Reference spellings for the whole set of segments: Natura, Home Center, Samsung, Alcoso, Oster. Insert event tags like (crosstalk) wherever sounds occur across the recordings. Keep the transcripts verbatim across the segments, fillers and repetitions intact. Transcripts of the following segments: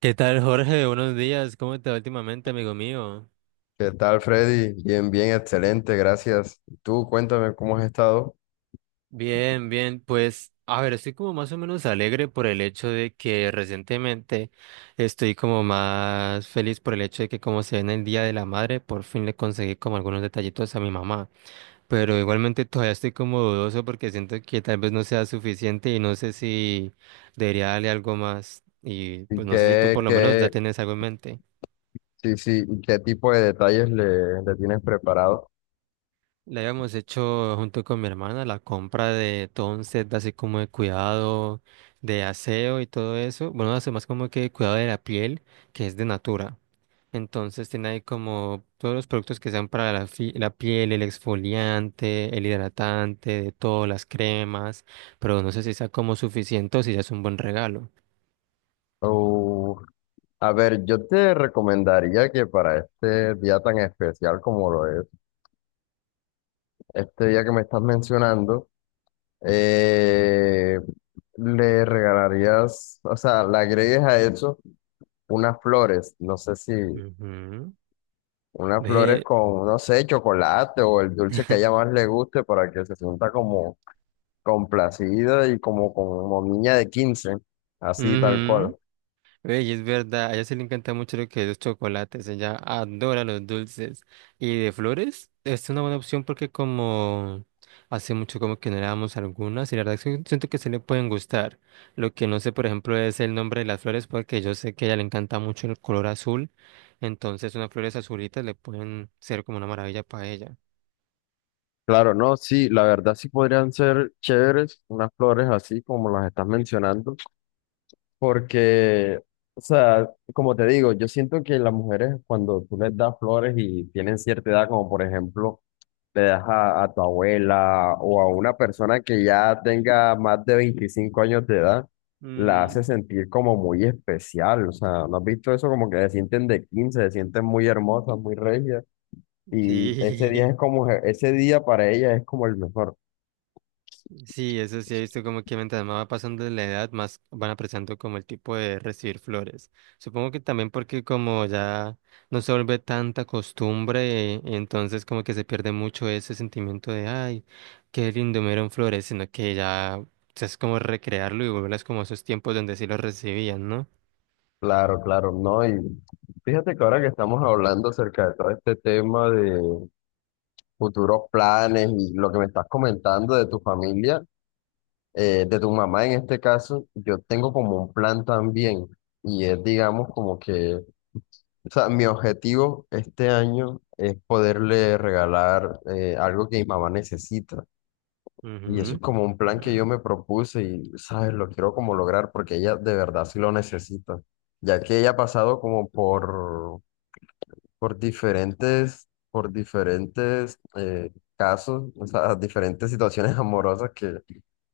¿Qué tal, Jorge? Buenos días. ¿Cómo te va últimamente, amigo mío? ¿Qué tal, Freddy? Bien, bien, excelente, gracias. Y tú, cuéntame cómo has estado Bien, bien. Pues, a ver, estoy como más o menos alegre por el hecho de que recientemente estoy como más feliz por el hecho de que como se viene el Día de la Madre, por fin le conseguí como algunos detallitos a mi mamá. Pero igualmente todavía estoy como dudoso porque siento que tal vez no sea suficiente y no sé si debería darle algo más. Y y pues no sé si tú qué, por lo menos qué, ya tienes algo en mente. sí, sí, y qué tipo de detalles le, le tienes preparado. Le habíamos hecho junto con mi hermana la compra de todo un set así como de cuidado, de aseo y todo eso. Bueno, hace más como que de cuidado de la piel, que es de Natura. Entonces tiene ahí como todos los productos que sean para la, fi- la piel, el exfoliante, el hidratante, de todas las cremas, pero no sé si sea como suficiente o si ya es un buen regalo. Uh, a ver, yo te recomendaría que para este día tan especial como lo es, este día que me estás mencionando, eh, le regalarías, o sea, le agregues a eso unas flores. No sé si, Ujú. unas flores Ve. con, no sé, chocolate o el dulce que a ella (laughs) más le guste para que se sienta como complacida y como, como niña de quince, así tal Ujú. cual. Ey, es verdad, a ella se le encanta mucho lo que es los chocolates, ella adora los dulces. Y de flores, es una buena opción porque como hace mucho como que no le damos algunas y la verdad es que siento que se le pueden gustar. Lo que no sé, por ejemplo, es el nombre de las flores porque yo sé que a ella le encanta mucho el color azul, entonces unas flores azulitas le pueden ser como una maravilla para ella. Claro, no, sí, la verdad sí podrían ser chéveres unas flores así como las estás mencionando, porque, o sea, como te digo, yo siento que las mujeres cuando tú les das flores y tienen cierta edad, como por ejemplo le das a, a tu abuela o a una persona que ya tenga más de veinticinco años de edad, la hace Ujú. sentir como muy especial. O sea, ¿no has visto eso? Como que se sienten de quince, se sienten muy hermosas, muy regias. Y ese día Sí. es (laughs) como, ese día para ellas es como el mejor. Sí, eso sí he visto como que mientras más va pasando la edad, más van apreciando como el tipo de recibir flores. Supongo que también porque como ya no se vuelve tanta costumbre, eh, entonces como que se pierde mucho ese sentimiento de, ay, qué lindo me dieron flores, sino que ya o sea, es como recrearlo y volverlas como a esos tiempos donde sí los recibían, ¿no? Claro, claro, no. Y fíjate que ahora que estamos hablando acerca de todo este tema de futuros planes y lo que me estás comentando de tu familia, eh, de tu mamá en este caso, yo tengo como un plan también y es, digamos, como que, o sea, mi objetivo este año es poderle regalar eh, algo que mi mamá necesita. Y eso Ujú. es como un plan Ujú. que yo me propuse y, ¿sabes?, lo quiero como lograr porque ella de verdad sí lo necesita, ya que ella ha pasado como por, por diferentes, por diferentes eh, casos, o sea, diferentes situaciones (laughs) amorosas que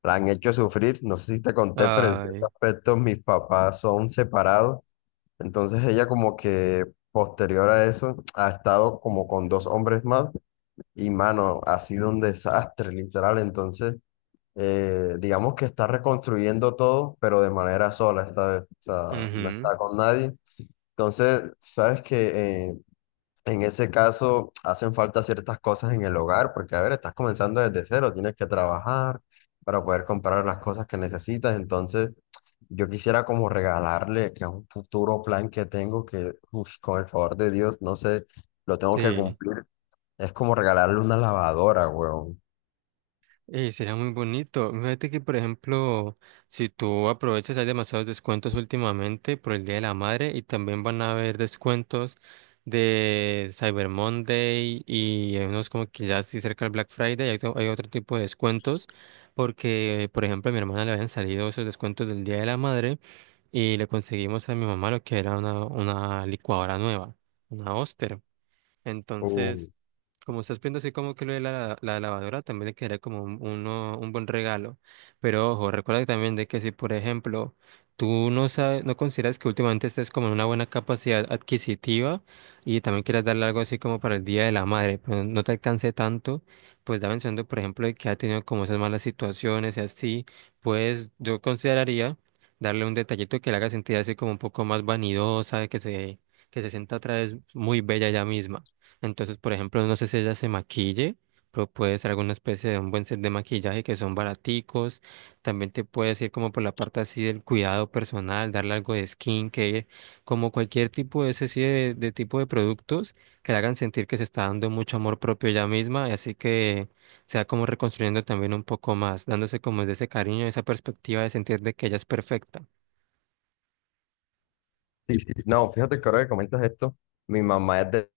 la han hecho sufrir, no sé si te conté, pero en cierto Ay. aspecto mis papás son separados. Entonces ella como que posterior a eso ha estado como con dos hombres más y mano, ha sido un desastre literal. Entonces eh, digamos que está reconstruyendo todo, pero de manera sola esta vez. O sea, no Ujú. está con nadie. Entonces, sabes que eh, en ese caso, hacen falta ciertas cosas en el hogar, porque, a ver, estás comenzando desde cero, tienes que trabajar para poder comprar las cosas que necesitas. Entonces, yo quisiera como regalarle, que es un futuro plan que tengo, que, uf, con el favor de Dios, no sé, lo tengo que Sí. cumplir. Es como regalarle una lavadora, weón. Eh, sería muy bonito. Fíjate que, por ejemplo, si tú aprovechas, hay demasiados descuentos últimamente por el Día de la Madre y también van a haber descuentos de Cyber Monday y hay unos como que ya sí cerca del Black Friday hay, otro hay otro tipo de descuentos porque, por ejemplo, a mi hermana le habían salido esos descuentos del Día de la Madre y le conseguimos a mi mamá lo que era una, una licuadora nueva, una Oster. Uh, Entonces, como estás viendo así como que lo de la, la lavadora, también le quedaría como un, uno- un buen regalo. Pero ojo, recuerda también de que si, por ejemplo, tú no sabes, no consideras que últimamente estés como en una buena capacidad adquisitiva y también quieras darle algo así como para el Día de la Madre, pero no te alcance tanto, pues da mencionando, por ejemplo, de que ha tenido como esas malas situaciones y así, pues yo consideraría darle un detallito que le haga sentir así como un poco más vanidosa, que se, que se sienta otra vez muy bella ella misma. Entonces, por ejemplo, no sé si ella se maquille, pero puede ser alguna especie de un buen set de maquillaje que son baraticos. También te puedes ir como por la parte así del cuidado personal, darle algo de skincare, como cualquier tipo de ese sí de, de tipo de productos que le hagan sentir que se está dando mucho amor propio ella misma, y así que sea como reconstruyendo también un poco más, dándose como de ese cariño, esa perspectiva de sentir de que ella es perfecta. sí, sí. No, fíjate que ahora que comentas esto, mi mamá es de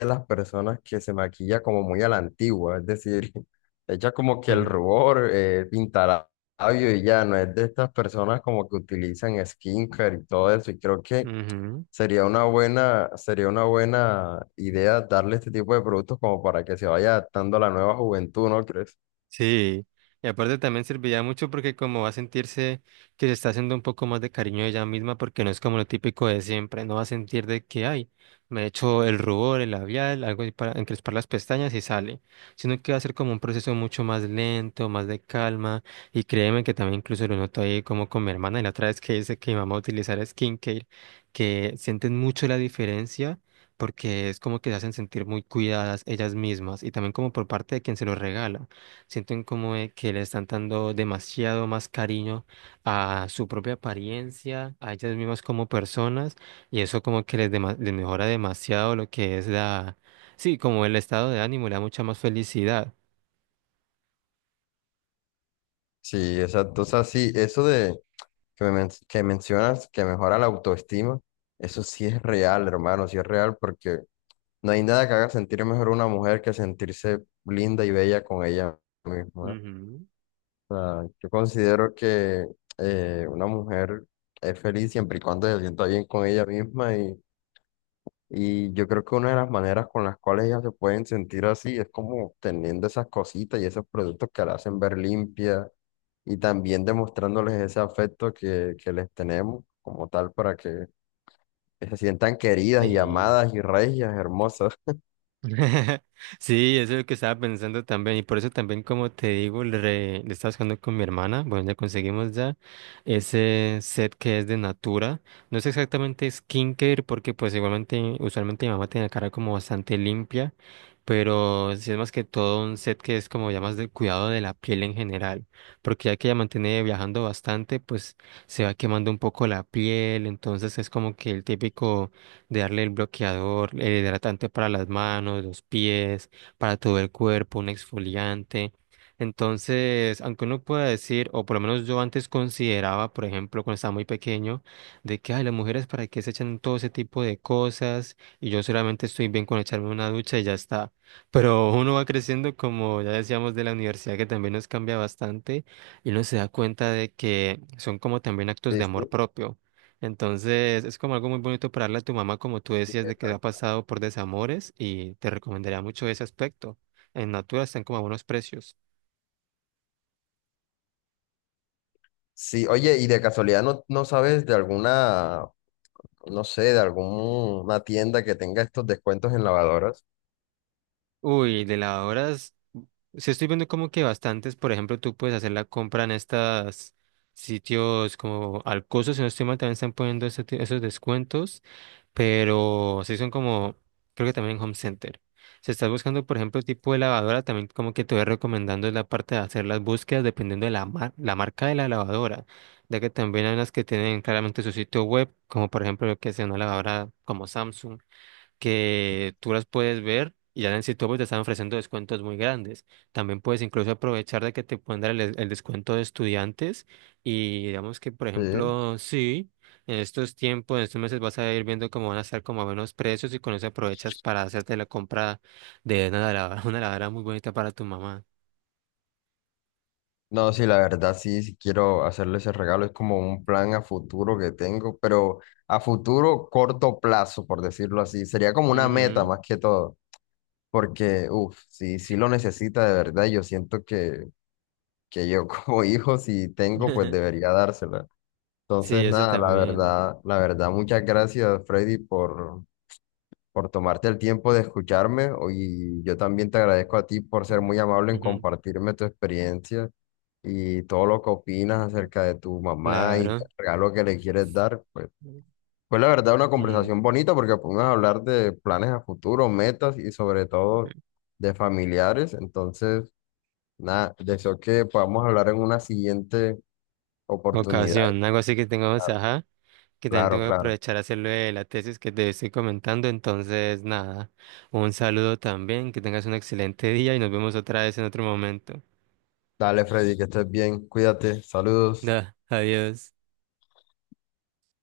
de las personas que se maquilla como muy a la antigua, es decir, (laughs) echa como que el Ujú. rubor, eh, pintará labio y ya, no es de estas personas como que utilizan skincare y todo eso, y creo que Ujú. sería una buena, sería una buena idea darle este tipo de productos como para que se vaya adaptando a la nueva juventud, ¿no crees? Sí, y aparte también serviría mucho porque como va a sentirse que se está haciendo un poco más de cariño de ella misma porque no es como lo típico de siempre, no va a sentir de que hay, me he hecho el rubor, el labial, algo ahí para encrespar las pestañas y sale, sino que va a ser como un proceso mucho más lento, más de calma y créeme que también incluso lo noto ahí como con mi hermana y la otra vez que dice que mi mamá va a utilizar skincare, que sienten mucho la diferencia. Porque es como que se hacen sentir muy cuidadas ellas mismas y también como por parte de quien se lo regala. Sienten como de que le están dando demasiado más cariño a su propia apariencia, a ellas mismas como personas, y eso como que les, dema- les mejora demasiado lo que es la, sí, como el estado de ánimo, le da mucha más felicidad. Sí, exacto, o sea, sí, eso de que, me men- que mencionas que mejora la autoestima, eso sí es real, hermano, sí es real porque... No hay nada que haga sentir mejor a una mujer que sentirse linda y bella con ella misma. Ujú. O sea, yo considero que eh, una mujer es feliz siempre y cuando se sienta bien con ella misma y, y yo creo que una de las maneras con las cuales ellas se pueden sentir así es como teniendo esas cositas y esos productos que la hacen ver limpia y también demostrándoles ese afecto que, que les tenemos como tal para que se sientan queridas y Sí. amadas y regias, hermosas. (laughs) Sí, eso es lo que estaba pensando también y por eso también como te digo le, re- le estaba buscando con mi hermana, bueno ya conseguimos ya ese set que es de Natura, no es exactamente skincare porque pues igualmente usualmente mi mamá tiene la cara como bastante limpia, pero sí es más que todo un set que es como ya más del cuidado de la piel en general, porque ya que ella mantiene viajando bastante pues se va quemando un poco la piel, entonces es como que el típico de darle el bloqueador, el hidratante para las manos, los pies, para todo el cuerpo, un exfoliante. Entonces, aunque uno pueda decir, o por lo menos yo antes consideraba, por ejemplo, cuando estaba muy pequeño, de que, ay, las mujeres para qué se echan todo ese tipo de cosas y yo solamente estoy bien con echarme una ducha y ya está. Pero uno va creciendo, como ya decíamos, de la universidad, que también nos cambia bastante y uno se da cuenta de que son como también actos de Sí, amor propio. Entonces, es como algo muy bonito para darle a tu mamá, como tú sí. decías, de que ha pasado por desamores y te recomendaría mucho ese aspecto. En Natura están como a buenos precios. Sí, oye, y de casualidad no, no sabes de alguna, no sé, de alguna tienda que tenga estos descuentos en lavadoras. Uy, de lavadoras, sí estoy viendo como que bastantes, por ejemplo, tú puedes hacer la compra en estas sitios como Alcoso, si no estoy mal, también están poniendo ese ti- esos descuentos. Pero sí son como, creo que también en Home Center. Si estás buscando, por ejemplo, tipo de lavadora, también como que te voy recomendando es la parte de hacer las búsquedas dependiendo de la, mar- la marca de la lavadora, ya que también hay unas que tienen claramente su sitio web, como por ejemplo lo que sea una lavadora como Samsung que tú las puedes ver y ya en el sitio web te están ofreciendo descuentos muy grandes. También puedes incluso aprovechar de que te pueden dar el, des- el descuento de estudiantes y digamos que, por Sí. ejemplo, sí, en estos tiempos, en estos meses vas a ir viendo cómo van a estar como a buenos precios y con eso aprovechas para hacerte la compra de una lavadora, (laughs) una lavadora muy bonita para tu mamá. No, sí, la verdad sí, sí quiero hacerle ese regalo, es como un plan a futuro que tengo, pero a futuro corto plazo, por decirlo así, sería como una meta Ujú. más que todo, porque, uff, sí, sí lo necesita de verdad, yo siento que, que yo (laughs) como hijo, si tengo, pues (laughs) debería dársela. Sí, Entonces, eso nada, la también. verdad, la verdad, muchas gracias, Freddy, por por tomarte el tiempo de escucharme o- y yo también te agradezco a ti por ser muy amable en Ujú. compartirme tu experiencia y todo lo que opinas acerca de tu mamá y el Claro. regalo que le quieres dar. Pues fue la verdad una Ujú. conversación bonita porque pudimos hablar de planes a futuro, metas y sobre todo de familiares. Entonces, nada, deseo que podamos hablar en una siguiente oportunidad. Ocasión, algo así que tengamos, ajá. Que también Claro, tengo que claro. aprovechar a hacerlo de la tesis que te estoy comentando. Entonces, nada, un saludo también, que tengas un excelente día y nos vemos otra vez en otro momento. Dale, Freddy, que estés bien. Cuídate. Saludos. Da, adiós.